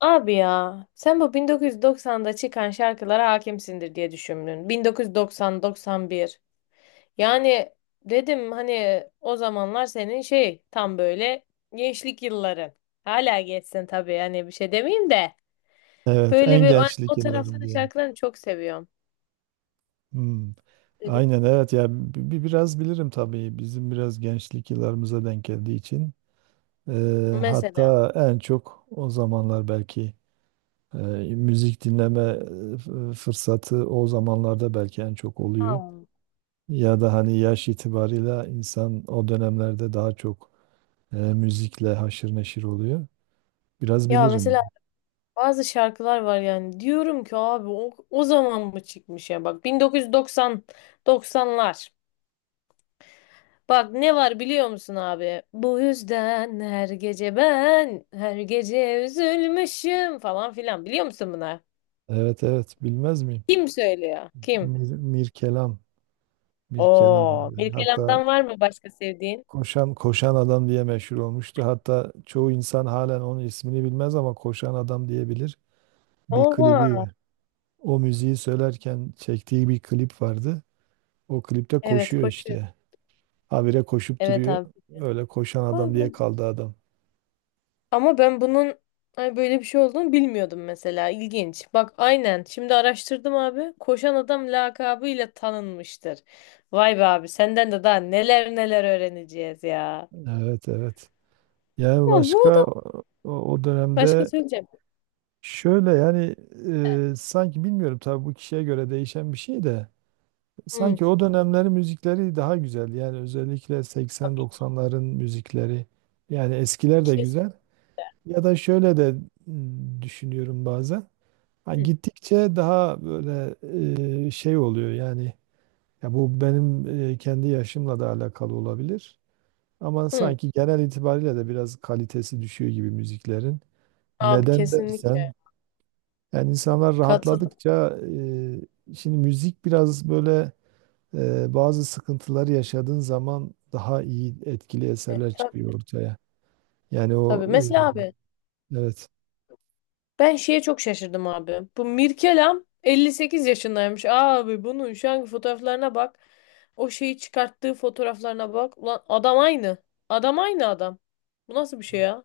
Abi ya sen bu 1990'da çıkan şarkılara hakimsindir diye düşündün. 1990-91. Yani dedim hani o zamanlar senin şey tam böyle gençlik yılların. Hala geçsin tabii yani bir şey demeyeyim de. Evet, en Böyle bir o, gençlik o tarafta yıllarım da diyelim. şarkılarını çok seviyorum. Hmm. Dedi. Aynen, evet ya, biraz bilirim tabii bizim biraz gençlik yıllarımıza denk geldiği için. Mesela. Hatta en çok o zamanlar belki e, müzik dinleme fırsatı o zamanlarda belki en çok oluyor. Ha. Ya da hani yaş itibarıyla insan o dönemlerde daha çok müzikle haşır neşir oluyor. Biraz Ya mesela bilirim. bazı şarkılar var yani diyorum ki abi o zaman mı çıkmış ya bak 1990 90'lar. Bak ne var biliyor musun abi? Bu yüzden her gece ben her gece üzülmüşüm falan filan. Biliyor musun buna? Evet, evet, bilmez miyim? Kim söylüyor? Kim? Mir Kelam, Mir Oo, Kelam. Hatta Mirkelam'dan var mı başka sevdiğin? koşan adam diye meşhur olmuştu. Hatta çoğu insan halen onun ismini bilmez ama koşan adam diyebilir. Bir klibi, Oha. O müziği söylerken çektiği bir klip vardı. O klipte Evet, koşuyor koşuyor. işte. Habire koşup Evet, duruyor. abi. Öyle koşan Vay adam be. diye kaldı adam. Ama ben bunun ay böyle bir şey olduğunu bilmiyordum mesela. İlginç. Bak aynen. Şimdi araştırdım abi. Koşan adam lakabıyla tanınmıştır. Vay be abi senden de daha neler neler öğreneceğiz ya. Evet, evet. Yani Ama bu başka adam o Başka dönemde, söyleyeceğim. şöyle yani, sanki bilmiyorum tabii, bu kişiye göre değişen bir şey de. Hı, Sanki o dönemlerin müzikleri daha güzel. Yani özellikle tabii. 80-90'ların müzikleri. Yani eskiler de Kes. güzel. Ya da şöyle de düşünüyorum bazen. Ha, Hı, gittikçe daha böyle şey oluyor yani. Ya bu benim kendi yaşımla da alakalı olabilir. Ama hı. sanki genel itibariyle de biraz kalitesi düşüyor gibi müziklerin. Abi Neden kesinlikle dersen, yani insanlar katıl. rahatladıkça, şimdi müzik biraz böyle, bazı sıkıntıları yaşadığın zaman daha iyi, etkili eserler Tabii, çıkıyor ortaya. Yani o, tabii. Mesela abi evet, ben şeye çok şaşırdım abi. Bu Mirkelam 58 yaşındaymış. Abi bunun şu anki fotoğraflarına bak. O şeyi çıkarttığı fotoğraflarına bak. Ulan adam aynı. Adam aynı adam. Bu nasıl bir şey ya?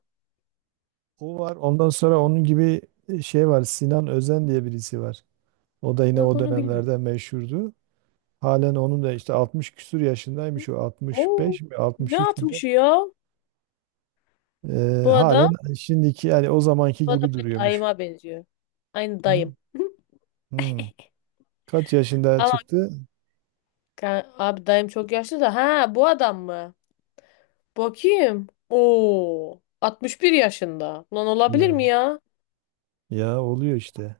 o var. Ondan sonra onun gibi şey var. Sinan Özen diye birisi var. O da yine Bak o onu bilmiyorum. dönemlerde meşhurdu. Halen onun da işte 60 küsur yaşındaymış. O Oo, 65 mi, ne 63 mü, ne? atmış ya E, bu adam? halen şimdiki yani o zamanki Bu adam gibi benim duruyormuş. dayıma benziyor. Aynı Hı, dayım. hı. Kaç yaşında Ama çıktı? Abi dayım çok yaşlı da. Ha bu adam mı? Bakayım. Oo. 61 yaşında. Lan olabilir Ya, mi ya? ya oluyor işte.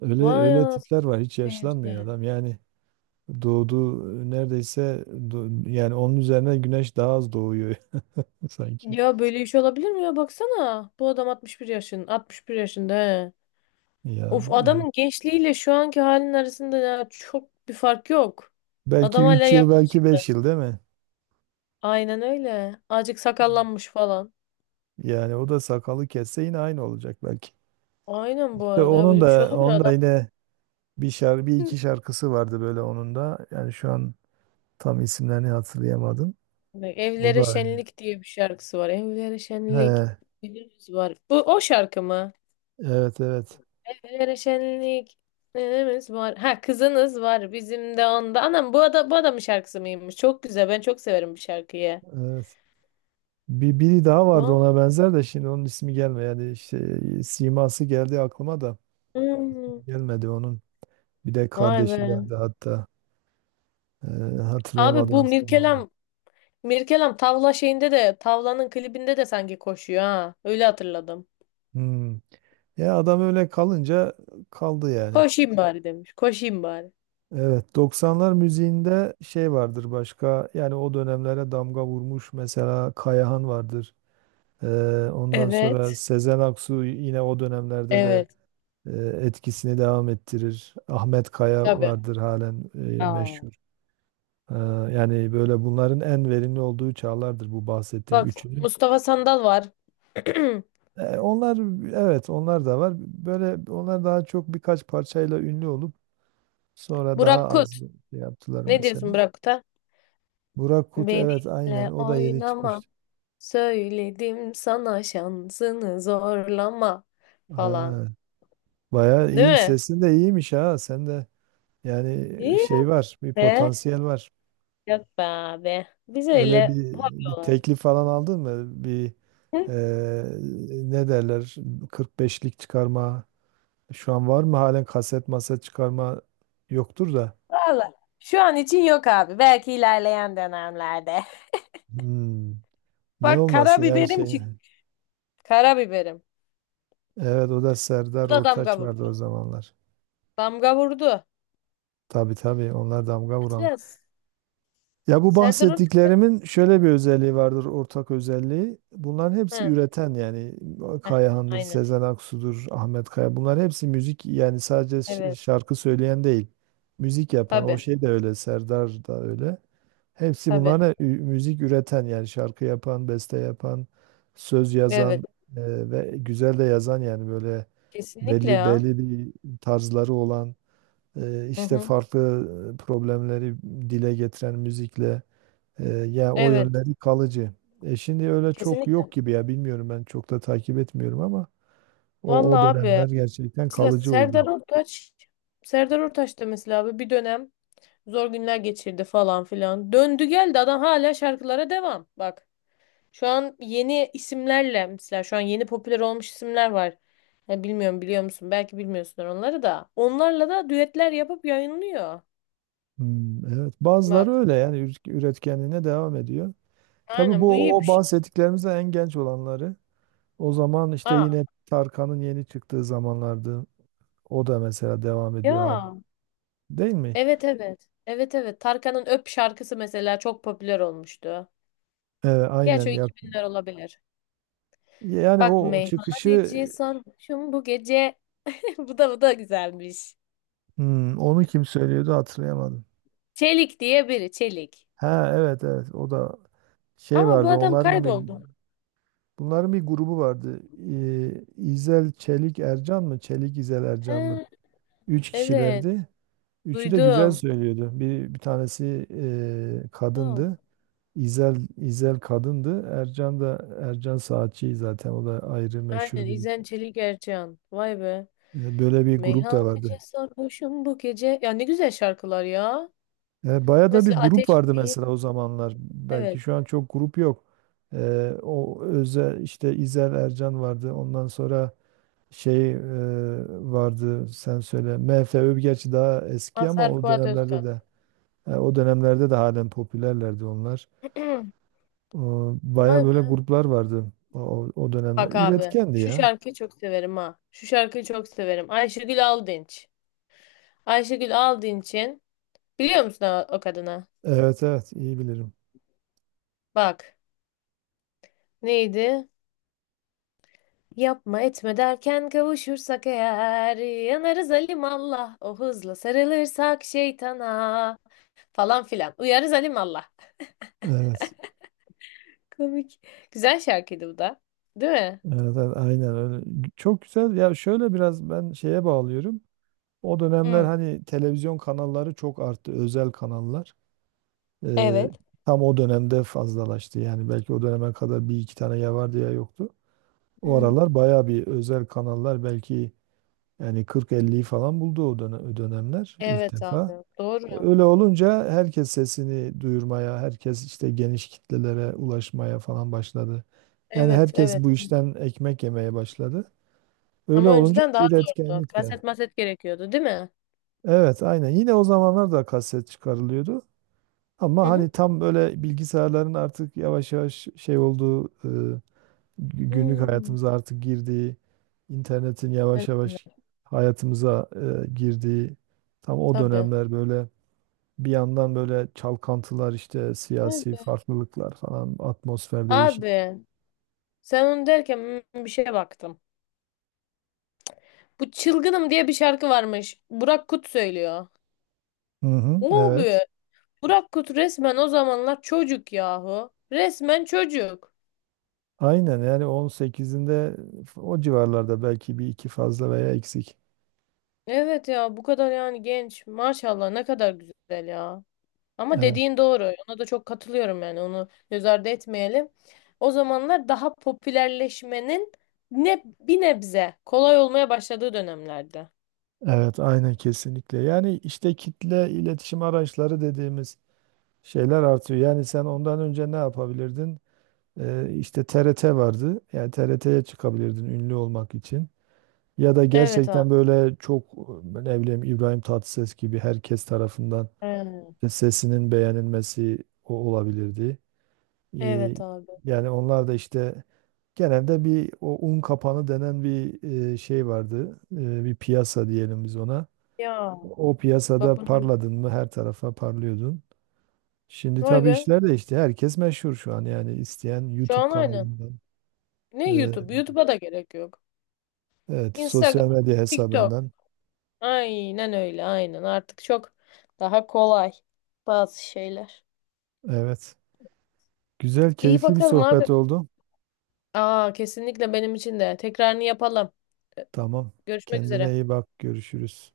Öyle Vay öyle anasını tipler var. Hiç yaşlanmıyor seyirciler. adam. Yani doğduğu neredeyse yani onun üzerine güneş daha az doğuyor sanki. Ya böyle iş olabilir mi ya? Baksana. Bu adam 61 yaşın. 61 yaşında he. Ya Of öyle. adamın gençliğiyle şu anki halinin arasında ya çok bir fark yok. Belki Adam hala 3 yıl, yakışık. belki 5 yıl, değil mi? Aynen öyle. Azıcık sakallanmış falan. Yani o da sakalı kesse yine aynı olacak belki. Aynen bu İşte arada ya onun böyle bir şey da olabilir onun da adam. yine, bir iki şarkısı vardı böyle onun da. Yani şu an tam isimlerini hatırlayamadım. Bak, O Evlere da Şenlik diye bir şarkısı var. Evlere Şenlik he, günümüz var. Bu o şarkı mı? evet, evet. Evlere Şenlik günümüz var. Ha kızınız var bizim de onda. Anam bu adam bu adamın şarkısı mıymış? Çok güzel. Ben çok severim bu şarkıyı. Evet. Biri daha vardı Aman. ona benzer de, şimdi onun ismi gelmiyor. Yani işte, siması geldi aklıma da Hmm. gelmedi onun. Bir de Vay kardeşi be. vardı hatta. Ee, Abi Hatırlayamadım bu ismini. Mirkelam tavla şeyinde de tavlanın klibinde de sanki koşuyor ha. Öyle hatırladım. Hmm. Ya adam öyle kalınca kaldı yani. Koşayım bari demiş. Koşayım bari. Evet, 90'lar müziğinde şey vardır başka, yani o dönemlere damga vurmuş mesela, Kayahan vardır. Ee, Ondan sonra Evet. Sezen Aksu yine o dönemlerde de Evet. e, etkisini devam ettirir. Ahmet Kaya Tabii. vardır halen Aa. meşhur. Ee, Yani böyle, bunların en verimli olduğu çağlardır bu bahsettiğim Bak üçünün. Mustafa Sandal var. Onlar, evet, onlar da var. Böyle onlar daha çok birkaç parçayla ünlü olup sonra Burak daha Kut. az şey yaptılar Ne mesela. diyorsun Burak Kut'a? Burak Kut, evet, aynen Benimle o da yeni oynama. çıkmıştı. Söyledim sana şansını zorlama falan. Ha, bayağı Değil iyi, mi? sesin de iyiymiş ha, sen de yani İyi şey var, bir be. potansiyel var. Yok be abi. Biz Öyle öyle bir, hobi bir olarak. teklif falan aldın mı? Bir Hı? Ne derler, 45'lik çıkarma, şu an var mı halen, kaset masa çıkarma yoktur da. Vallahi. Şu an için yok abi. Belki ilerleyen dönemlerde. Hmm. Niye Bak olmasın yani karabiberim şey. çıktı. Karabiberim. Evet, o da Bu Serdar da damga Ortaç vardı o vurdu. zamanlar. Damga vurdu. Tabii, tabii, onlar damga vuran. Biraz. Ya bu Serdar Ortaç. bahsettiklerimin şöyle bir özelliği vardır, ortak özelliği. Bunların hepsi Hı. üreten yani, Heh, Kayahan'dır, aynen. Sezen Aksu'dur, Ahmet Kaya. Bunlar hepsi müzik, yani sadece Evet. şarkı söyleyen değil. Müzik yapan, o Tabii. şey de öyle, Serdar da öyle. Hepsi bunlar Tabii. ne? Müzik üreten, yani şarkı yapan, beste yapan, söz yazan, Evet. Ve güzel de yazan, yani böyle Kesinlikle belli ya. belli bir tarzları olan, Hı işte hı. farklı problemleri dile getiren müzikle, yani o Evet, yönleri kalıcı. E şimdi öyle çok kesinlikle. yok gibi ya, bilmiyorum, ben çok da takip etmiyorum, ama o Vallahi o abi dönemler gerçekten mesela kalıcı oldu. Serdar Ortaç da mesela abi bir dönem zor günler geçirdi falan filan. Döndü geldi adam hala şarkılara devam. Bak şu an yeni isimlerle mesela şu an yeni popüler olmuş isimler var. Ya bilmiyorum biliyor musun? Belki bilmiyorsun onları da. Onlarla da düetler yapıp yayınlıyor. Hmm, evet bazıları Bak öyle yani, üretkenliğine devam ediyor. Tabii aynen bu bu iyi bir o şey. bahsettiklerimizden en genç olanları. O zaman işte Aa, yine Tarkan'ın yeni çıktığı zamanlardı. O da mesela devam ediyor ya değil mi? evet evet. Evet evet. Tarkan'ın Öp şarkısı mesela çok popüler olmuştu. Gerçi Aynen o ya. 2000'ler olabilir. Yani Bak o çıkışı. meyhaneci sarhoşum bu gece. Bu da güzelmiş. Hmm, onu kim söylüyordu hatırlayamadım. Çelik diye biri Çelik. Ha, evet, evet, o da şey Ama bu vardı, adam onların bir, kayboldu. bunların bir grubu vardı. İzel Çelik Ercan mı, Çelik İzel Ercan mı? He, Üç evet, kişilerdi. Üçü de güzel duydum. söylüyordu. Bir tanesi Ya, kadındı. İzel kadındı. Ercan da, Ercan Saatçi zaten, o da ayrı meşhur aynen bir. İzen Çelik Ercan. Vay be. E, böyle bir grup da Meyhaneci vardı. sarhoşum bu gece. Ya ne güzel şarkılar ya. E, bayağı da bir Mesela grup Ateş vardı deyip mesela o zamanlar. Belki evet. şu an çok grup yok. E, o özel işte, İzel Ercan vardı. Ondan sonra şey vardı, sen söyle. MFÖ gerçi daha eski ama Mazhar Fuat Özkan. O dönemlerde de halen popülerlerdi onlar. E, Vay bayağı böyle be. gruplar vardı o dönemler. Bak abi. Üretkendi Şu ya. şarkıyı çok severim ha. Şu şarkıyı çok severim. Ayşegül Aldınç. Ayşegül aldığın için biliyor musun o kadını? Evet, evet, iyi bilirim. Bak neydi? Yapma etme derken kavuşursak eğer yanarız alim Allah o hızla sarılırsak şeytana falan filan uyarız alim Allah. Evet. Komik. Güzel şarkıydı bu da. Değil mi? Evet, evet, aynen öyle. Çok güzel. Ya şöyle biraz ben şeye bağlıyorum. O dönemler Hı, hani televizyon kanalları çok arttı. Özel kanallar. Ee, evet. Tam o dönemde fazlalaştı. Yani belki o döneme kadar bir iki tane ya vardı ya yoktu. O Hmm. aralar bayağı bir özel kanallar, belki yani 40-50'yi falan buldu o dönem, o dönemler, ilk Evet defa. abi doğru. Öyle olunca herkes sesini duyurmaya, herkes işte geniş kitlelere ulaşmaya falan başladı. Yani Evet herkes evet. bu işten ekmek yemeye başladı. Öyle Ama olunca önceden daha zordu. üretkenlik Kaset de. maset gerekiyordu değil mi? Evet, aynen. Yine o zamanlar da kaset çıkarılıyordu. Ama Hı hı. hani tam böyle bilgisayarların artık yavaş yavaş şey olduğu, günlük Hmm. hayatımıza artık girdiği, internetin Ben- yavaş yavaş hayatımıza girdiği tam o Tabii. dönemler böyle. Bir yandan böyle çalkantılar, işte siyasi Tabii. farklılıklar falan, atmosfer değişik. Abi sen onu derken bir şeye baktım. Bu Çılgınım diye bir şarkı varmış. Burak Kut söylüyor. Hı hı, O evet. be. Burak Kut resmen o zamanlar çocuk yahu. Resmen çocuk. Aynen yani 18'inde o civarlarda, belki bir iki fazla veya eksik. Evet ya bu kadar yani genç. Maşallah ne kadar güzel ya. Ama Evet, dediğin doğru. Ona da çok katılıyorum yani. Onu göz ardı etmeyelim. O zamanlar daha popülerleşmenin ne bir nebze kolay olmaya başladığı dönemlerde. evet, aynen, kesinlikle. Yani işte kitle iletişim araçları dediğimiz şeyler artıyor. Yani sen ondan önce ne yapabilirdin? İşte TRT vardı. Yani TRT'ye çıkabilirdin ünlü olmak için. Ya da Evet abi. gerçekten böyle çok ne bileyim, İbrahim Tatlıses gibi herkes tarafından Evet İşte sesinin beğenilmesi o olabilirdi. Ee, evet abi. Yani onlar da işte genelde bir o un kapanı denen bir şey vardı. Bir piyasa diyelim biz ona. Ya O bak piyasada bunu parladın mı her tarafa parlıyordun. Şimdi Vay tabii be. işler değişti. Herkes meşhur şu an, yani isteyen Şu YouTube an aynen. kanalından, Ne e, YouTube? YouTube'a da gerek yok. evet, sosyal Instagram, medya TikTok. hesabından. Aynen öyle, aynen. Artık çok daha kolay bazı şeyler. Evet. Güzel, İyi keyifli bir bakalım abi. sohbet oldu. Aa, kesinlikle benim için de. Tekrarını yapalım. Tamam. Görüşmek Kendine üzere. iyi bak. Görüşürüz.